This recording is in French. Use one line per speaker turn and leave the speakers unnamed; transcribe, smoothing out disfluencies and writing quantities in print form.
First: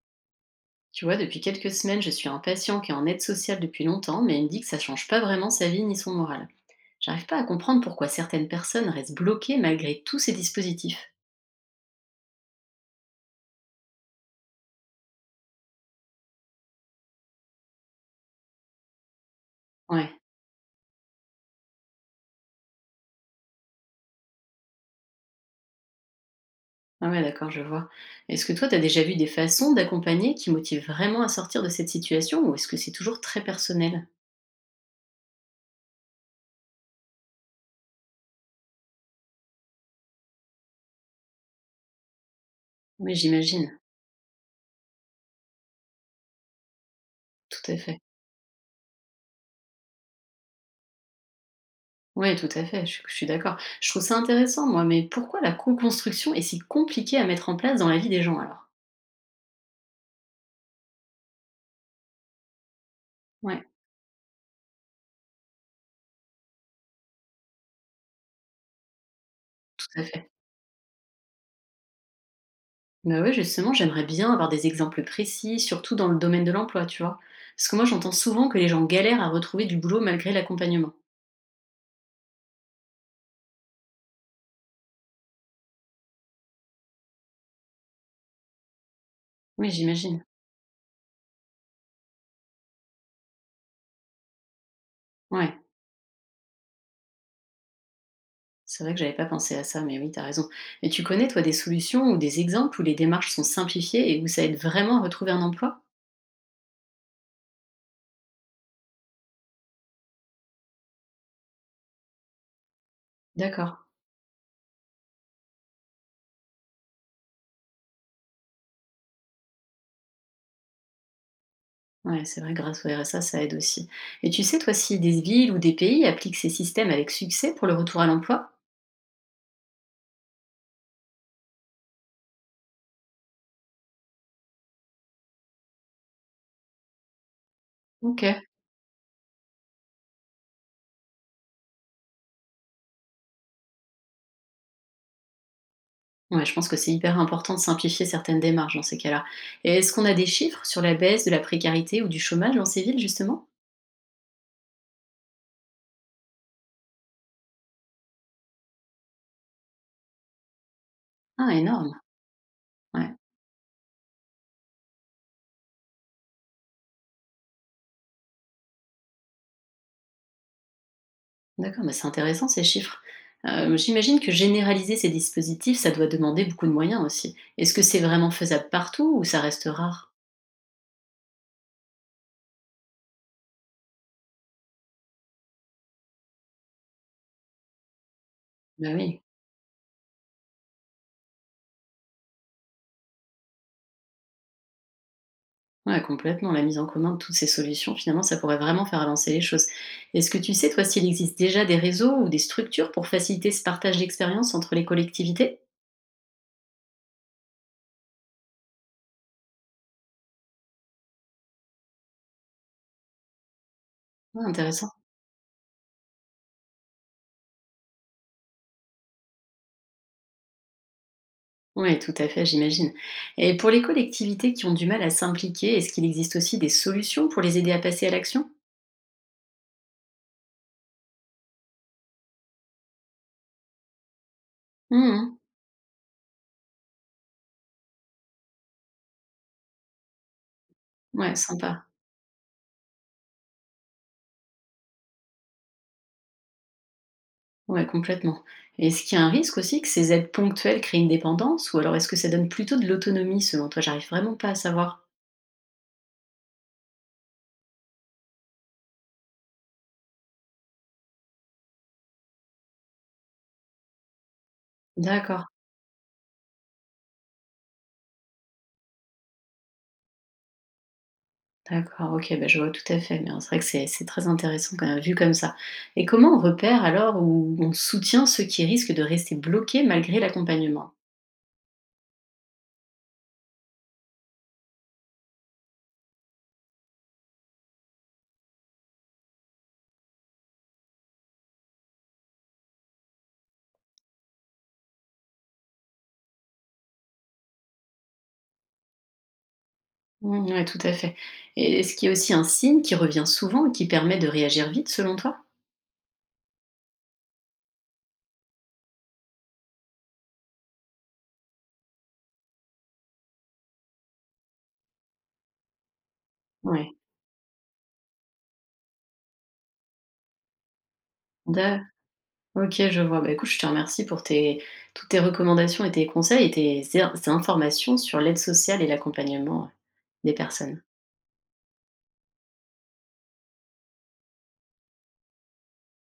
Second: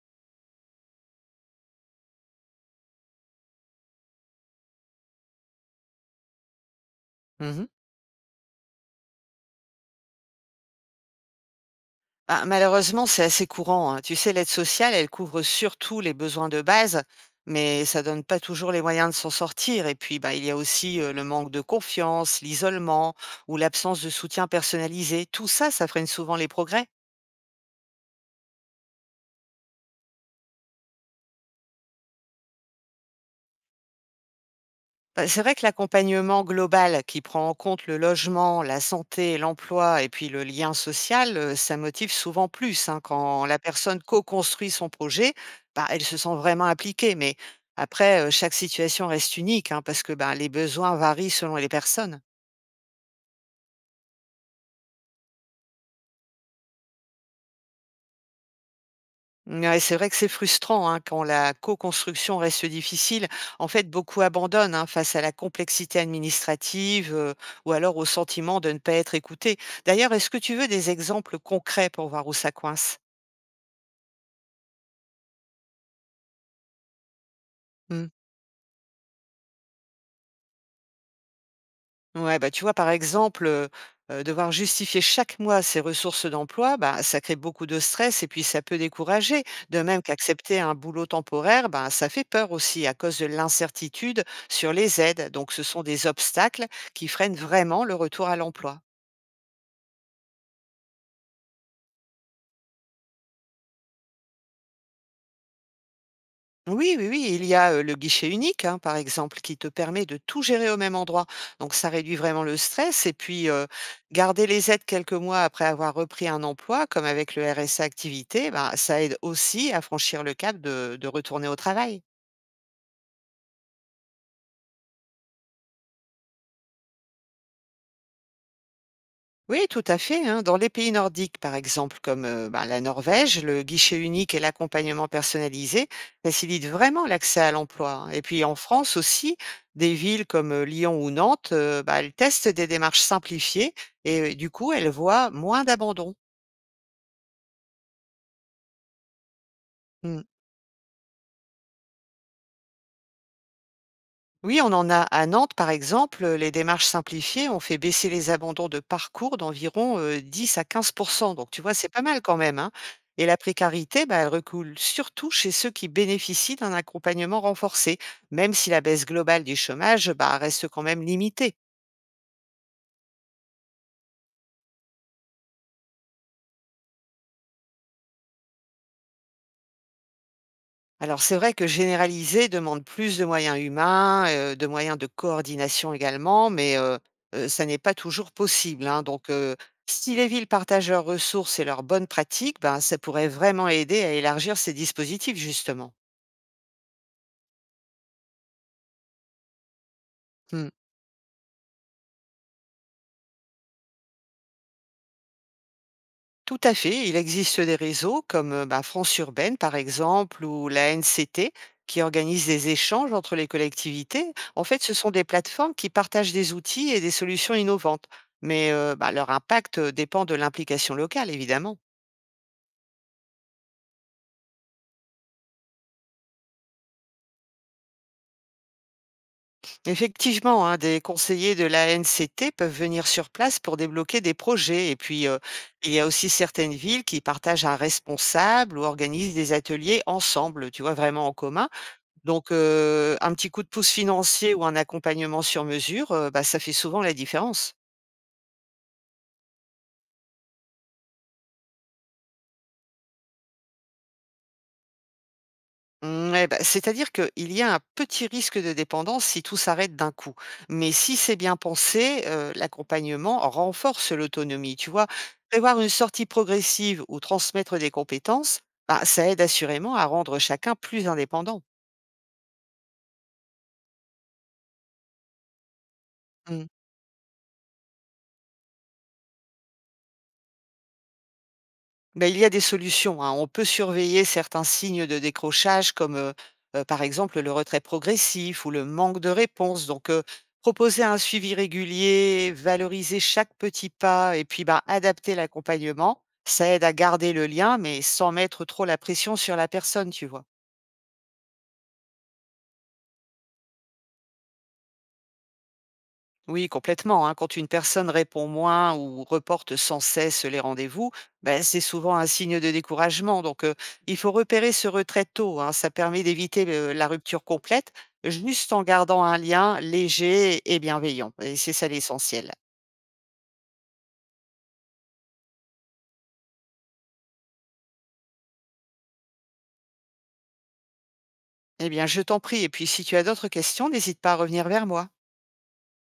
Tu vois, depuis quelques semaines, je suis un patient qui est en aide sociale depuis longtemps, mais il me dit que ça change pas vraiment sa vie ni son moral. J'arrive pas à
Mmh.
comprendre pourquoi certaines personnes restent bloquées malgré tous ces dispositifs.
Bah, malheureusement, c'est assez courant, hein. Tu sais, l'aide sociale, elle couvre surtout les besoins de base, mais ça donne pas toujours les moyens de s'en sortir. Et
Ouais,
puis, bah, il y a aussi le manque de confiance, l'isolement ou l'absence de soutien personnalisé. Tout ça, ça freine souvent les progrès.
ah ouais, d'accord, je vois. Est-ce que toi, t'as déjà vu des façons d'accompagner qui motivent vraiment à sortir de cette situation, ou est-ce que c'est toujours très personnel?
Bah, c'est vrai que l'accompagnement global qui prend en compte le logement, la santé, l'emploi et puis le lien social, ça motive souvent plus, hein.
Oui,
Quand la
j'imagine,
personne co-construit son projet, bah, elle se sent vraiment impliquée. Mais
tout à fait.
après, chaque situation reste unique, hein, parce que, ben, les besoins varient selon les personnes.
Oui, tout à fait, je suis d'accord. Je trouve ça intéressant, moi, mais pourquoi la co-construction est si compliquée à mettre en place dans la vie des gens alors?
Ouais, c'est vrai que c'est frustrant, hein, quand la co-construction reste difficile.
Ouais,
En fait, beaucoup abandonnent, hein, face à la complexité administrative, ou alors au sentiment de ne pas être écouté.
tout à
D'ailleurs, est-ce
fait.
que tu veux des exemples concrets pour voir où ça coince?
Bah ouais, justement, j'aimerais bien avoir des exemples précis, surtout dans le domaine de l'emploi, tu vois. Parce que moi,
Mmh.
j'entends souvent que les gens galèrent à retrouver du boulot malgré l'accompagnement.
Ouais, bah, tu vois, par exemple, devoir justifier chaque mois ses ressources d'emploi, bah, ça crée beaucoup de stress et puis ça peut décourager.
Oui,
De même
j'imagine.
qu'accepter un boulot temporaire, ben, ça fait peur aussi à cause de l'incertitude sur les aides.
Ouais,
Donc ce sont des obstacles qui freinent vraiment le retour à l'emploi.
c'est vrai que j'avais pas pensé à ça, mais oui, t'as raison. Mais tu connais, toi, des solutions ou des exemples où les démarches sont simplifiées et où ça aide vraiment à retrouver un emploi?
Oui, oui, oui, il y a, le guichet unique, hein, par exemple, qui te permet de tout gérer au même endroit. Donc ça réduit vraiment le stress et puis,
D'accord.
garder les aides quelques mois après avoir repris un emploi, comme avec le RSA activité, ben, ça aide aussi à franchir le cap de retourner au travail.
Ouais, c'est vrai, grâce au RSA, ça aide aussi. Et tu sais, toi, si des villes ou des pays appliquent ces systèmes avec succès pour le retour à l'emploi?
Oui, tout à fait, hein. Dans les pays nordiques, par exemple, comme ben, la Norvège, le guichet unique et l'accompagnement personnalisé facilitent vraiment l'accès à l'emploi, hein. Et puis
Ok.
en France aussi, des villes comme Lyon ou Nantes, ben, elles testent des démarches simplifiées et du coup, elles voient moins d'abandon.
Ouais, je pense que c'est hyper important de simplifier certaines démarches dans ces cas-là. Et est-ce qu'on a
Mmh.
des chiffres sur la baisse de la précarité ou du chômage dans ces villes, justement?
Oui, on en a. À Nantes, par exemple, les démarches simplifiées ont fait baisser les abandons de parcours d'environ 10 à 15. Donc,
Ah,
tu vois, c'est
énorme.
pas mal quand même, hein.
Ouais.
Et la précarité, bah, elle recoule surtout chez ceux qui bénéficient d'un accompagnement renforcé, même si la baisse globale du chômage, bah, reste quand même limitée.
D'accord, mais c'est intéressant ces chiffres. J'imagine que généraliser ces dispositifs, ça doit demander beaucoup de moyens aussi. Est-ce que c'est vraiment faisable partout ou ça reste rare?
Alors c'est vrai que généraliser demande plus de moyens humains, de moyens de coordination également, mais ça n'est pas toujours possible,
Bah
hein.
oui,
Donc, si les villes partagent leurs ressources et leurs bonnes pratiques, ben, ça pourrait vraiment aider à élargir ces dispositifs justement.
ouais, complètement. La mise en commun de toutes ces solutions, finalement, ça pourrait vraiment faire avancer les choses. Est-ce que tu sais,
Mmh.
toi, s'il existe déjà des réseaux ou des structures pour faciliter ce partage d'expérience entre les collectivités?
Tout à fait. Il existe des réseaux comme bah, France Urbaine, par exemple, ou la NCT, qui organisent des échanges entre les collectivités.
Ouais,
En fait,
intéressant.
ce sont des plateformes qui partagent des outils et des solutions innovantes. Mais bah, leur impact dépend de l'implication locale, évidemment.
Oui, tout à fait, j'imagine. Et pour les collectivités qui ont du mal à s'impliquer, est-ce qu'il existe aussi des solutions pour les aider à passer à l'action?
Effectivement, hein, des conseillers de la NCT peuvent venir sur place pour débloquer des projets. Et puis,
Mmh.
il y a aussi certaines villes qui partagent un responsable ou organisent des ateliers ensemble, tu vois, vraiment en
Ouais,
commun.
sympa.
Donc, un petit coup de pouce financier ou un accompagnement sur mesure, bah, ça fait souvent la différence.
Ouais, complètement. Est-ce qu'il y a un risque aussi que ces aides ponctuelles créent une dépendance? Ou alors est-ce que ça donne plutôt de l'autonomie selon toi? J'arrive vraiment pas à savoir.
Mouais, bah, c'est-à-dire qu'il y a un petit risque de dépendance si tout s'arrête d'un coup. Mais si c'est bien pensé, l'accompagnement renforce l'autonomie, tu vois?
D'accord,
Prévoir une sortie progressive ou transmettre des compétences, bah, ça aide assurément à rendre chacun plus indépendant.
d'accord, ok, bah, je vois tout à fait. Mais c'est vrai que c'est très intéressant quand même, vu comme ça. Et comment on
Mmh.
repère alors ou on soutient ceux qui risquent de rester bloqués malgré l'accompagnement?
Bah, il y a des solutions, hein. On peut surveiller certains signes de décrochage comme, par exemple, le retrait progressif ou le manque de réponse. Donc, proposer un suivi régulier, valoriser chaque petit pas et puis, bah, adapter l'accompagnement, ça aide à garder le lien mais sans mettre trop la pression sur la personne, tu vois?
Mmh, ouais, tout à fait. Et est-ce qu'il y a aussi un signe qui revient souvent, et qui permet de réagir vite selon toi?
Oui, complètement, hein. Quand une personne répond moins ou reporte sans cesse les rendez-vous, ben, c'est souvent un signe de découragement. Donc, il faut repérer ce retrait tôt, hein. Ça permet d'éviter
Ouais.
la rupture complète, juste en gardant un lien léger et bienveillant. Et c'est
D'a
ça l'essentiel.
OK, je vois. Bah, écoute, je te remercie pour tes toutes tes recommandations et tes conseils et tes er informations sur l'aide sociale et l'accompagnement des personnes.
Eh bien, je t'en prie. Et puis, si tu as d'autres questions, n'hésite pas à revenir vers moi.